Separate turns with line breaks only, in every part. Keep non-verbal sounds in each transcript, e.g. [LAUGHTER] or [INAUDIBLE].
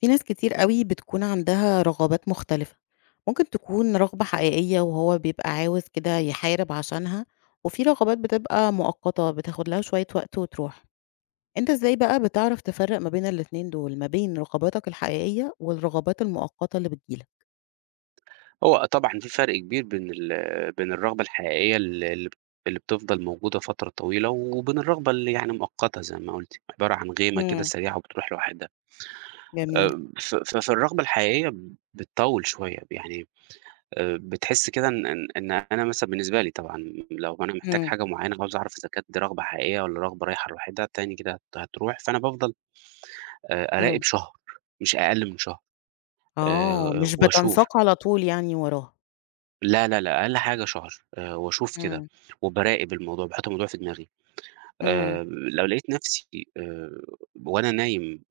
في ناس كتير أوي بتكون عندها رغبات مختلفة، ممكن تكون رغبة حقيقية وهو بيبقى عاوز كده يحارب عشانها، وفي رغبات بتبقى مؤقتة بتاخد لها شوية وقت وتروح، أنت إزاي بقى بتعرف تفرق ما بين الاتنين دول، ما بين رغباتك الحقيقية والرغبات المؤقتة اللي بتجيلك؟
هو طبعًا في فرق كبير بين ال بين الرغبة الحقيقية ال اللي اللي بتفضل موجودة فترة طويلة، وبين الرغبة اللي يعني مؤقتة زي ما قُلتِ، عبارة عن غيمة كده
إمم،
سريعة وبتروح لوحدها.
جميل،
ف ففي الرغبة الحقيقية بتطوّل شوية، يعني بتحس كده إن أنا مثلًا بالنسبة لي طبعًا لو أنا محتاج
إمم،
حاجة معينة عاوز أعرف إذا كانت دي رغبة حقيقية والّا رغبة رايحة لوحدها، تاني كده هتروح، فأنا بافضل
إمم،
أراقب شهر، مش أقل من شهر
آه، مش
وأشوف
بتنساق على طول يعني وراها،
لا، لا، لأ، أقل حاجة شهر، وأشوف كده،
إمم،
وباراقب الموضوع، باحط الموضوع في دماغي.
إمم،
آآ، لو لقيت نفسي آآ، وأنا نايم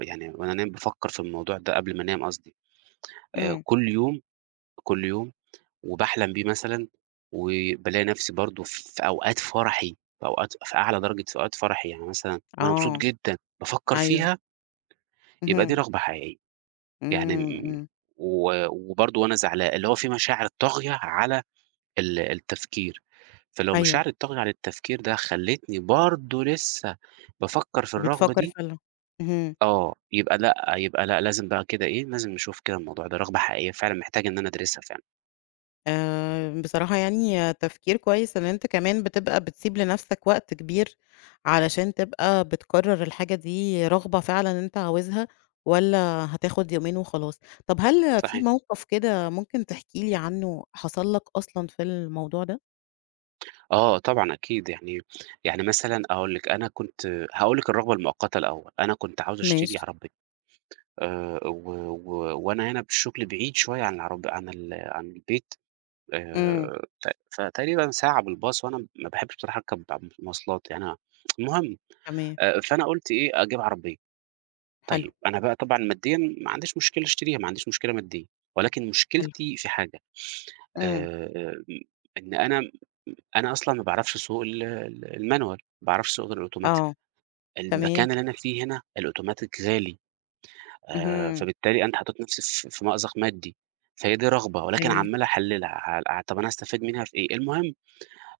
يعني وأنا نايم بافكر في الموضوع ده قبل ما أنام قصدي،
إمم،
كل يوم، كل يوم وباحلم بيه مثلًا، وبالاقي نفسي برضه في أوقات فرحي، في أوقات في أعلى درجة في أوقات فرحي، يعني مثلًا وأنا مبسوط
آه،
جدًا بافكر
أيوه،
فيها، يبقى دي
اهم،
رغبة حقيقية، يعني
إمم،
م
إمم،
وبرضه وأنا زعلان، اللي هو في مشاعر طاغية على التفكير، فلو
أيوه،
مشاعر الطاغية على التفكير ده خلّتني برضه لسه بافكّر في الرغبة
بتفكر
دي،
فعلًا، اهم.
آه، يبقى لأ، يبقى لأ، لازم بقى كده إيه، لازم نشوف كده الموضوع ده رغبة حقيقية فعلًا محتاج إن أنا أدرسها فعلًا،
بصراحة يعني تفكير كويس إن أنت كمان بتبقى بتسيب لنفسك وقت كبير، علشان تبقى بتقرر الحاجة دي رغبة فعلًا أنت عاوزها، والّا هتاخد يومين وخلاص. طب هل في
صحيح.
موقف كده ممكن تحكي لي عنه حصل لك أصلًا في الموضوع ده؟
آه طبعًا أكيد، يعني مثلًا أقول لِك أنا كنت هاقول لِك الرغبة المؤقتة الأول، أنا كنت عاوز
ماشي،
أشتري عربية و و وأنا هنا بالشغل بعيد شوية عن العرب عن ال عن البيت
إمم،
ت فتقريبًا ساعة بالباص، وأنا ما باحبش بصراحة أركب مواصلات يعني أنا المهم
تمام،
فأنا قُلت إيه، أجيب عربية.
حلو،
طيب أنا بقى طبعًا ماديًا ما عنديش مشكلة أشتريها، ما عنديش مشكلة ماديًا، ولكن
حلو،
مشكلتي في حاجة،
إمم،
آآ إن أنا م أنا أصلًا ما باعرفش أسوق ال ال الmanual، ما باعرفش أسوق غير الautomatic.
آه، تمام،
المكان اللي أنا فيه هنا الautomatic غالي،
اهم،
فبالتالي أنا حاطط نفسي في مأزق مادي، فهي دي رغبة، ولكن
جميل،
عمّال أحللها، طب أنا هاستفاد منها في إيه؟ المهم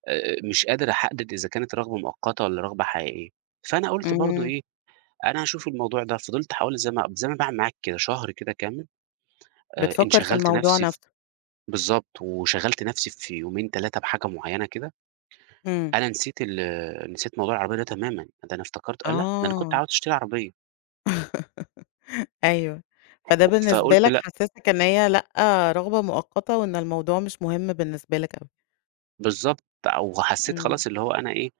مش قادر أحدد إذا كانت رغبة مؤقتة والّا رغبة حقيقية. فأنا قُلت برضه
إمم،
إيه، أنا هاشوف الموضوع ده، فضلت حوالي زي ما باعمل معاك كده شهر كده كامل،
بتفكر في
انشغلت
الموضوع
نفسي ف
نفسه،
بالضبط، وشغلت نفسي في يومين 3 بحاجة معيّنة كده،
إمم،
أنا نسيت موضوع العربية ده تمامًا، ده أنا افتكرت آه لأ، ده أنا كنت
آه.
عاوز أشتري عربية،
أيوه. فده بالنسبة
فقُلت
لك
لأ
حسّسك إن هي لأ، رغبة مؤقتة وإن الموضوع مش مهم بالنسبة لك أوي.
بالضبط، وحسيت
إمم،
خلاص اللي هو أنا إيه،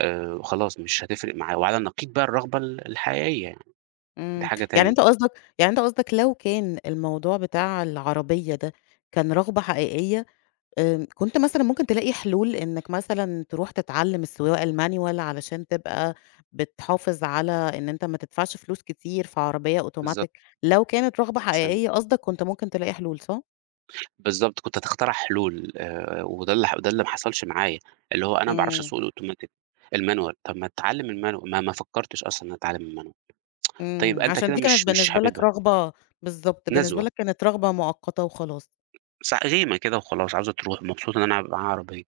خلاص مش هتفرق معايا، وعلى النقيض بقى الرغبة الحقيقية يعني، دي
إمم.
حاجة
يعني
تانية.
أنت قصدك يعني أنت قصدك لو كان الموضوع بتاع العربية ده كان رغبة حقيقية، كنت مثلًا ممكن تلاقي حلول إنّك مثلًا تروح تتعلّم السواقة الmanual علشان تبقى بتحافظ على إن أنت ما تدفعش فلوس كتير في عربية
بالضبط،
أوتوماتيك، لو كانت رغبة
استنى
حقيقية قصدك كنت ممكن تلاقي حلول، صح؟
بالضبط، كنت هتخترع حلول وده اللي ح ده اللي ما حصلش معايا، اللي هو أنا ما باعرفش
إمم.
أسوق الأوتوماتيك الmanual طب ما أتعلم الmanual ما ما فكرتش أصلًا إن أتعلم الmanual طيب
إمم،
أنت
عشان
كده
دي كانت
مش
بالنسبة لك
حاببها،
رغبة. بالضبط، بالنسبة
نزوة
لك كانت رغبة مؤقتة وخلاص.
غيمة كده وخلاص عاوزة تروح مبسوط إن أنا معايا عربية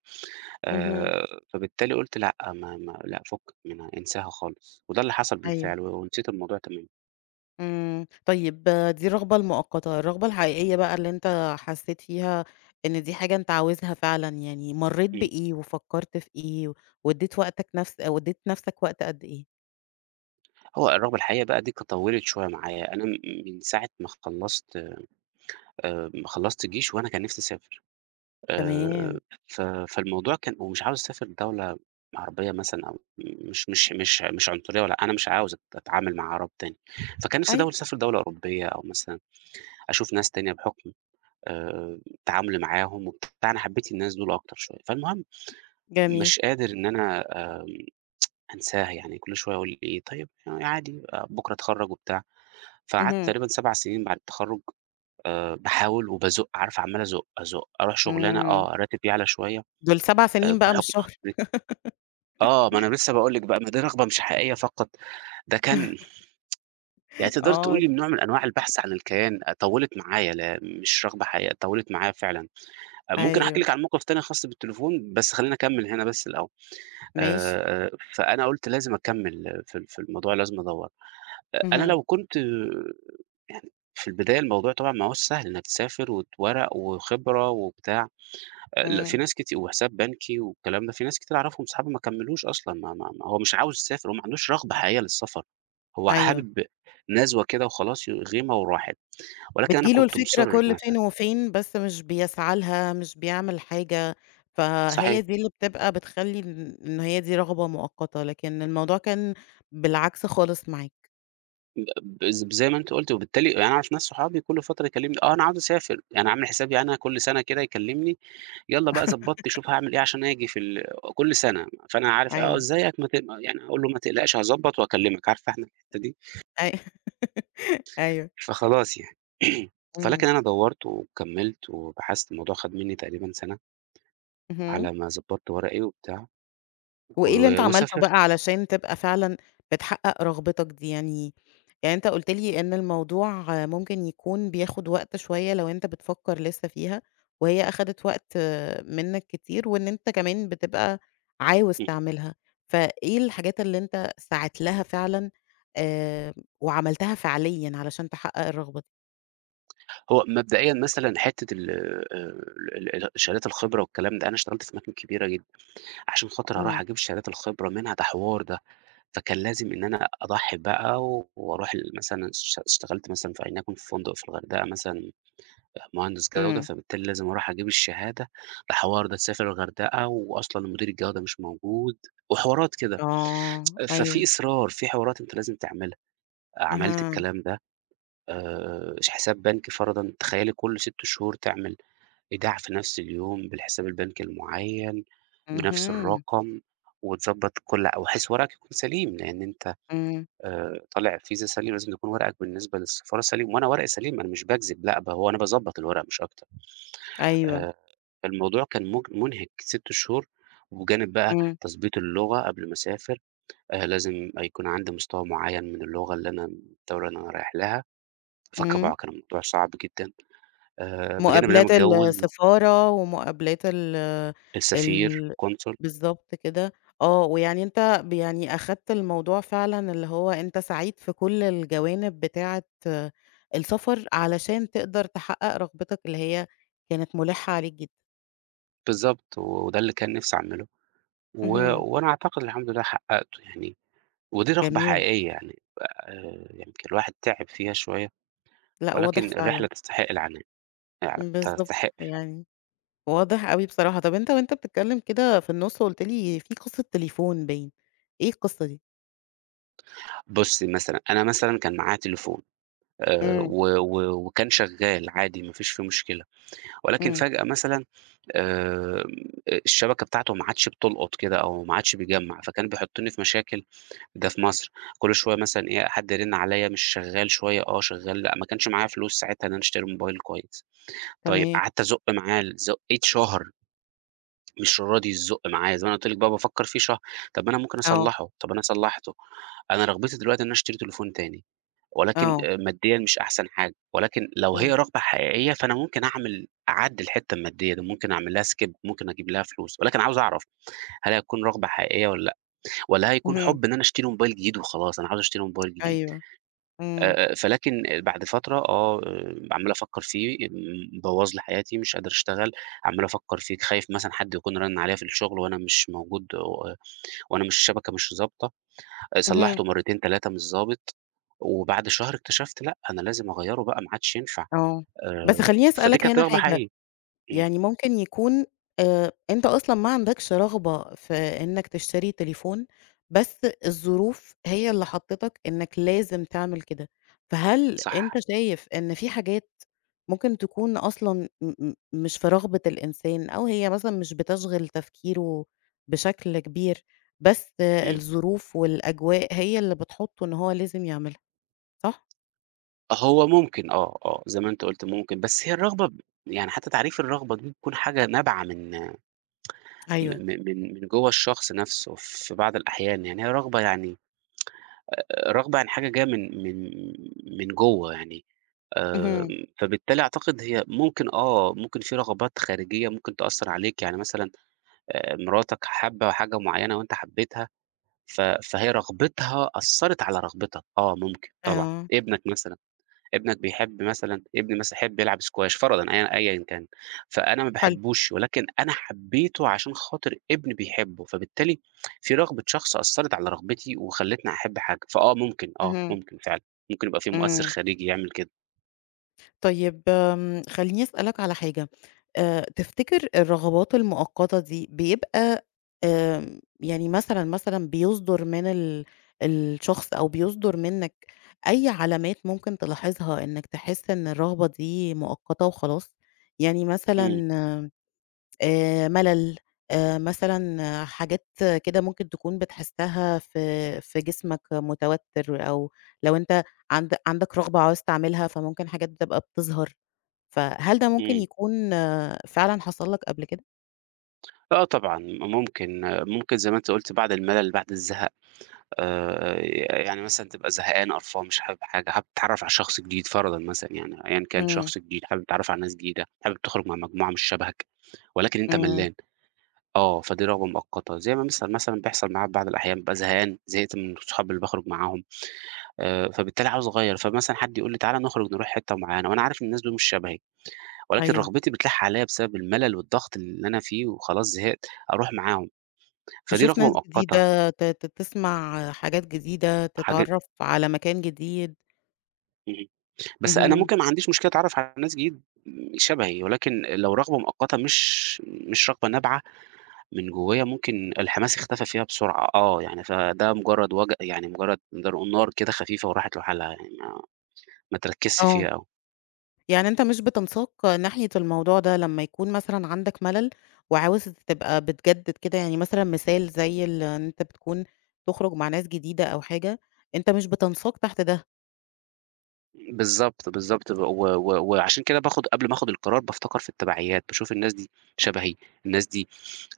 اهم.
فبالتالي قُلت لأ، ما ما لأ فُكّ منها انساها خالص، وده اللي حصل
أيوه،
بالفعل ونسيت الموضوع تمامًا.
إمم، طيب آه، دي الرغبة المؤقتة، الرغبة الحقيقية بقى اللي أنت حسيت فيها إن دي حاجة أنت عاوزها فعلًا، يعني مرّيت
إمم،
بإيه وفكّرت في إيه وادّيت نفسك وقت قد إيه؟
هو الرغبة الحقيقية بقى دي طوّلت شوية معايا، أنا م من ساعة ما خلّصت ما خلّصت جيش وأنا كان نفسي أسافر.
تمام،
آآ ف فالموضوع كان هو مش عاوز يسافر لدولة عربية مثلًا أو مش عنصرية ولا أنا مش عاوز أتعامل مع عرب تاني، فكان نفسي
أيوه،
دولة أوروبية أو مثلًا أشوف ناس تانية بحكم آآ تعاملي معاهم وبتاع، أنا حبيت الناس دول أكتر شوية، فالمهم
جميل،
مش قادر إن أنا آمم أنساها، يعني كل شوية أقول إيه طيب يعني عادي آه، بكرة أتخرّج وبتاع، فقعدت
اهم،
تقريبًا 7 سنين بعد التخرّج باحاول وبازُق، عارف عمّال أزُق، أزُق، أروح شغلانة
إمم،
آه، راتب يعلى شوية
دول 7 سنين بقى مش
بحُكم
شهر،
خبرتي آه، ما أنا لسه باقول لِك بقى ما دي رغبة مش حقيقية فقط، ده كان يعني
[LAUGHS]
تقدري
آه،
تقولي نوع من أنواع البحث عن الكيان، طوّلت معايا لا مش رغبة حقيقية، طوّلت معايا فعلًا. ممكن أحكي
أيوه،
لِك عن موقف تاني خاص بالتليفون، بس خلّيني أكمّل هنا بس الأول.
ماشي،
آآ آآ فأنا قُلت لازم أكمّل في ال في الموضوع لازم أدوّر. أنا
اهم،
لو كنت يعني في البداية الموضوع طبعًا ما هوّاش سهل إنّك تسافر ورق وخبرة وبتاع. لأ في
إمم،
ناس وحساب بنكي والكلام ده، في ناس كتير أعرفهم صحابي ما كمّلوش أصلًا، ما ما ما هو مش عاوز يسافر، هو ما عندوش رغبة حقيقية للسفر، هو
أيوه.
حابب نزوة كده وخلاص غِمى وراحت، ولكن أنا
بتيجي له
كنت
الفكرة
مُصِر إن
كل
أنا أسافر،
فين وفين، بس مش بيسعى لها، مش بيعمل حاجة، فهي
صحيح
دي اللي بتبقى بتخلّي إن هي دي رغبة مؤقتة، لكن الموضوع كان بالعكس خالص معاك.
ب بز زي ما أنتِ قُلتِ، وبالتالي يعني أنا أعرف ناس صحابي كل فترة يكلّمني، آه أنا عاوز أسافر، يعني عامل حسابي يعني أنا كل سَنة كده يكلّمني، يالّا بقى ضبّطت شوف هاعمل إيه عشان آجي في ال كل سَنة، فأنا عارف آه
أيوه،
إزيك ما ت يعني أقول له ما تقلقش هاضبّط وأكلّمك، عارفة إحنا الحتّة دي.
أي [LAUGHS] أيوه،
فخلاص يعني [CLEARS THROAT] فلكن
إمم،
أنا دوّرت وكمّلت وبحثت، الموضوع خَد منّي تقريبًا سَنة
اهم.
على ما ضبّطت ورقي وبتاع و
وإيه اللي أنت عملته
وسافرت.
بقى علشان تبقى فعلًا بتحقق رغبتك دي يعني؟ يعني أنت قُلت لي إن الموضوع ممكن يكون بياخد وقت شوية لو أنت بتفكّر لسه فيها، وهي أخدت وقت منّك كتير، وإن أنت كمان بتبقى عاوز
اهم.
تعملها، فإيه الحاجات اللي أنت سعيت لها فعلًا آآ، وعملتها فعليًا علشان تحقق الرغبة دي؟
هو مبدئيًا مثلًا حتّة ال ال ال شهادات الخبرة والكلام ده، أنا اشتغلت في أماكن كبيرة جدًا، عشان خاطر أروح
إمم،
أجيب شهادات الخبرة منها ده حوار ده، فكان لازم إن أنا أضحّي بقى وأروح مثلًا اشتغلت مثلًا في ولنكن في فندق في الغردقة مثلًا مهندس جودة،
إمم،
فبالتالي لازم أروح أجيب الشهادة، الحوار ده تسافر الغردقة وأصلًا مدير الجودة مش موجود، وحوارات كده.
آه،
ففي
أيوه،
إصرار، في حوارات أنت لازم تعملها. عملت
أها،
الكلام ده حساب بنكي فرضًا تخيّلي كل 6 شهور تعمل إيداع في نفس اليوم بالحساب البنكي المعيّن، بنفس
اهم،
الرقم، وتضبّط وبحيث ورقك يكون سليم، لإن أنت
إمم،
طالع فيزا سليم، لازم يكون ورقك بالنسبة للسفارة سليم، وأنا ورقي سليم، أنا مش باكذب لأ، هو أنا باضبّط الورق مش أكتر.
أيوه،
آآ الموضوع كان مُنهِك 6 شهور، وبجانب بقى
إمم،
تضبيط اللغة قبل ما أسافر، لازم يكون عندي مستوى معيّن من اللغة اللي أنا الدولة اللي أنا رايح لها،
إمم.
فالطبع كان الموضوع صعب جدًا، بجانب إن أنا
مقابلات
متجوّز،
السفارة ومقابلات ال
السفير،
ال
consul
بالضبط كده، آه، ويعني أنت ب يعني أخدت الموضوع فعلًا اللي هو أنت سعيد في كل الجوانب بتاعة آه، السفر، علشان تقدر تحقق رغبتك اللي هي كانت مُلِحّة عليك جدًا.
بالضبط، وده اللي كان نِفْسي أعمله،
اهم،
وأنا أعتقد الحمد لله حقّقته يعني، ودي رغبة
جميل،
حقيقية يعني يمكن الواحد تعب فيها شوية،
لأ واضح
ولكن الرحلة
فعلًا،
تستحق العناء، فعلًا
بالضبط،
تستحق.
يعني واضح أوي بصراحة. طَب أنت وأنت بتتكلم كده في النُص قُلت لي في قصة تليفون باين، إيه القصة دي؟
بُصّي مثلًا أنا مثلًا كان معايا تليفون.
إمم،
و و وكان شغال عادي ما فيش فيه مشكلة، ولكن
إمم،
فجأة مثلًا آآ الشبكة بتاعته ما عادش بتلقط كده أو ما عادش بيجمّع، فكان بيحطني في مشاكل ده في مصر، كل شوية مثلًا إيه حد يرن عليَّ مش شغال شوية آه شغال، لأ ما كانش معايا فلوس ساعتها إن أنا اشتري موبايل كويس، طيب
تمام،
قعدت أزُق معاه زُقيت شهر مش راضي يزُق معايا، زي ما أنا قُلت لِك بقى بافكر فيه شهر، طب ما أنا ممكن
آه،
أصلّحه، طب أنا صلّحته، أنا رغبتي دلوقتي إن أنا اشتري تليفون تاني. ولكن
آه.
ماديًا مش أحسن حاجة، ولكن لو هي
إمم،
رغبة حقيقية فأنا ممكن أعمل أعدّي الحتّة المادية دي، ممكن أعمل لها skip ممكن أجيب لها فلوس، ولكن عاوز أعرف هل هتكون رغبة حقيقية والّا لأ، والّا هيكون
اهم،
حُب إن أنا أشتري موبايل جديد وخلاص أنا عاوز أشتري موبايل جديد،
أيوه، إمم،
فلكن بعد فترة عمّال أفكّر فيه بوّظ لي حياتي مش قادر أشتغل، عمّال أفكّر فيه خايف مثلًا حد يكون رَنّ عليَّ في الشغل وأنا مش موجود وأنا مش الشبكة مش ضابطة.
اهم،
صلّحته مرّتين، 3 مش ضابط، وبعد شهر اكتشفت لأ، أنا لازم أغيّره بقى ما عادش ينفع
آه، بس خلّيني
فدي
أسألك
كانت
هنا
رغبة
حاجة،
حقيقية. إمم،
يعني ممكن يكون أنت أصلًا ما عندكش رغبة في إنك تشتري تليفون، بس الظروف هي اللي حطّتك إنك لازم تعمل كده، فهل
صح،
أنت شايف إن في حاجات ممكن تكون أصلًا م م مش في رغبة الإنسان، أو هي مثلًا مش بتشغل تفكيره بشكل كبير، بس
إمم.
الظروف والأجواء هي اللي بتحطّه إن هو لازم يعملها، صح؟
هو ممكن آه، آه، زي ما أنت قُلت ممكن، بس هي الرغبة يعني حتى تعريف الرغبة دي بتكون حاجة نابعة من م م
أيوه.
من من جوّه الشخص نَفْسه في بعض الأحيان، يعني هي رغبة يعني رغبة يعني حاجة جاية من جوّه يعني آآ،
اهم.
فبالتالي أعتقد هي ممكن آه، ممكن في رغبات خارجية ممكن تأثّر عليك، يعني مثلًا مراتك حابة حاجة معيّنة وأنت حبيتها، فهي رغبتها أثّرت على رغبتك، آه ممكن طبعًا.
آه،
ابنك مثلًا، ابنك بيحب مثلًا ابني مثلًا يحب يلعب squash فرضًا أيًا كان، فأنا ما
حلو.
باحبوش ولكن أنا حبيته عشان خاطر ابني بيحبه، فبالتالي في رغبة شخص أثّرت على رغبتي وخلّتني أحب حاجة، فآه ممكن، آه
اهم،
ممكن فعلًا، ممكن يبقى في مؤثّر
إمم.
خارجي يعمل كده.
طيب خلّيني أسألك على حاجة، تفتكر الرغبات المؤقتة دي بيبقى يعني مثلًا، مثلًا بيصدر من الشخص أو بيصدر منك أي علامات ممكن تلاحظها إنك تحس إن الرغبة دي مؤقتة وخلاص؟ يعني مثلًا
إمم،
ملل، مثلًا آه، حاجات كده ممكن تكون بتحسّها في جسمك متوتّر، أو لو أنت عندك رغبة عاوز تعملها، فممكن حاجات بتبقى بتظهر، فهل ده ممكن
إمم.
يكون فعلًا حصل لك قبل كده؟
آه طبعًا، ممكن ممكن زي ما أنت قُلت بعد الملل، بعد الزهق. آآ، يعني مثلًا تبقى زهقان، قرفان، مش حابب حاجة، حابب تتعرّف على شخص جديد فرضًا مثلًا يعني أيًا كان
إمم،
شخص جديد، حابب تتعرّف على ناس جديدة، حابب تخرج مع مجموعة مش شبهك، ولكن أنت
إمم،
ملّان، آه، فدي رغبة مؤقتة، زي ما مثلًا بيحصل معايا في بعض الأحيان بابقى زهقان، زهقت من صحابي اللي باخرج معاهم، فبالتالي عاوز أغيّر، فمثلًا حد يقول لي تعالَ نخرج نروح حتة معيّنة، وأنا عارف إن الناس دول مش شبهي، ولكن
أيوه،
رغبتي بتلح عليَّ بسبب الملل والضغط اللي أنا فيه وخلاص زهقت، أروح معاهم، فدي
تشوف
رغبة
ناس
مؤقتة،
جديدة، ت ت تسمع حاجات جديدة،
حاجة
تتعرّف على مكان جديد،
اهم. بس أنا
اهم،
ممكن ما عنديش مشكلة أتعرّف على ناس جديد شبهي، ولكن لو رغبة مؤقتة مش رغبة نابعة من جوّايا ممكن الحماس اختفى فيها بسرعة آه، يعني فده مجرّد وج يعني مجرّد نقدر نقول نار كده خفيفة وراحت لحالها يعني ما تركّزش
آه.
فيها أوي.
يعني أنت مش بتنساق ناحية الموضوع ده لمّا يكون مثلًا عندك ملل وعاوز تبقى بتجدد كده، يعني مثلًا مثال زي إن أنت بتكون تخرج مع ناس جديدة أو حاجة، أنت مش بتنساق تحت ده.
بالضبط، بالضبط، و و وعشان كده باخد قبل ما آخد القرار بافتكر في التبعيات، باشوف الناس دي شبهي، الناس دي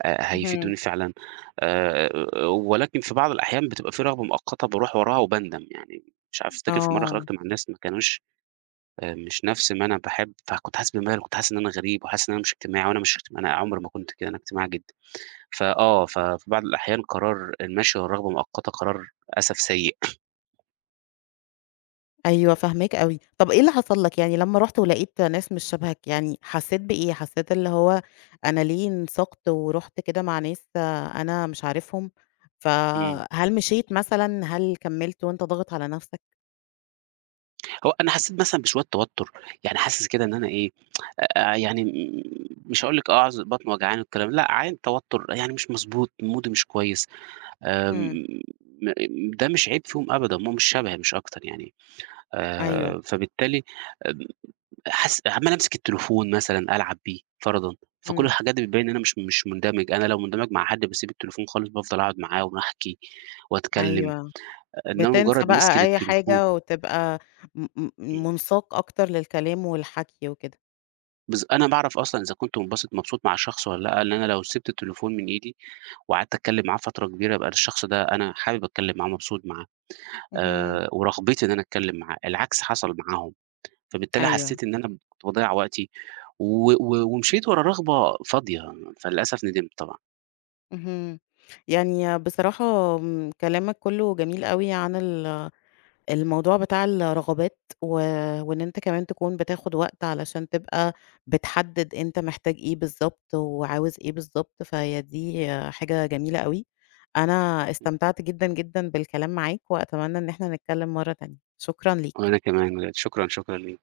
اهم.
هيفيدوني فعلًا، آآ ولكن في بعض الأحيان بتبقى في رغبة مؤقتة باروح وراها وباندم، يعني مش عارف أفتكر في مرة
آه،
خرجت مع ناس ما كانوش مش نفس ما أنا باحب، فكنت حاسس بملل، كنت حاسس إن أنا غريب وحاسس إن أنا مش اجتماعي وأنا مش اجتماعي أنا عمري ما كنت كده، أنا اجتماعي جدًا. فآه، ففي بعض الأحيان قرار المشي ورا الرغبة مؤقتة قرار للأسف سيء. [CLEARS THROAT]
أيوه فاهماك أوي. طب إيه اللي حصل لك يعني لمّا رُحت ولقيت ناس مش شبهك، يعني حسيت بإيه؟ حسيت اللي هو أنا ليه انساقت ورُحت كده مع ناس أنا مش عارفهم؟
[LAUGHS] إمم.
فهل مشيت مثلًا، هل كملت وأنت ضاغط على نفسك؟
هو أنا حسّيت مثلًا بشوية توتُّر، يعني حاسس كده إن أنا إيه، يعني م مش هاقول لِك آه بطني وجعاني والكلام لأ، عادي توتُّر، يعني مش مضبوط، مودي مش كويس،
إمم،
آمم م ده مش عيب فيهم أبدًا، هم مش شبهي مش أكتر يعني،
أيوه،
فبالتالي آمم حاسس عمّال أمسك التليفون مثلًا ألعب بيه فرضًا، فكل
إمم.
الحاجات دي بتبين إن أنا مش مندمج، أنا لو مندمج مع حد باسيب التليفون خالص بافضل أقعد معاه ونحكي وأتكلّم،
أيوه،
إنّما
بتنسى
مجرّد مسكي
بقى أي
للتليفون
حاجة وتبقى م م مُنساق أكتر للكلام والحكي وكده.
أنا باعرف أصلًا إذا كنت منبسط مبسوط مع الشخص والّا لأ، لإن أنا لو سِبت التليفون من إيدي وقعدت أتكلّم معاه فترة كبيرة، يبقى الشخص ده أنا حابب أتكلّم معاه، مبسوط معاه،
اهم،
ورغبتي إن أنا أتكلّم معاه، العكس حصل معاهم، فبالتالي
أيوه،
حسّيت إن أنا كنت باضيّع وقتي و و ومشيت ورا رغبة فاضية، فللأسف ندمت طبعًا.
اهم. يعني بصراحة كلامك كُلّه جميل أوي عن الموضوع بتاع الرغبات وإن أنت كمان تكون بتاخد وقت علشان تبقى بتحدد أنت محتاج إيه بالضبط وعاوز إيه بالضبط، فهي دي حاجة جميلة أوي. أنا استمتعت جدًا، جدًا بالكلام معاك وأتمنى إن إحنا نتكلم مرّة تانية. شكرًا ليك.
وأنا كمان، شكرًا، شكرًا ليك.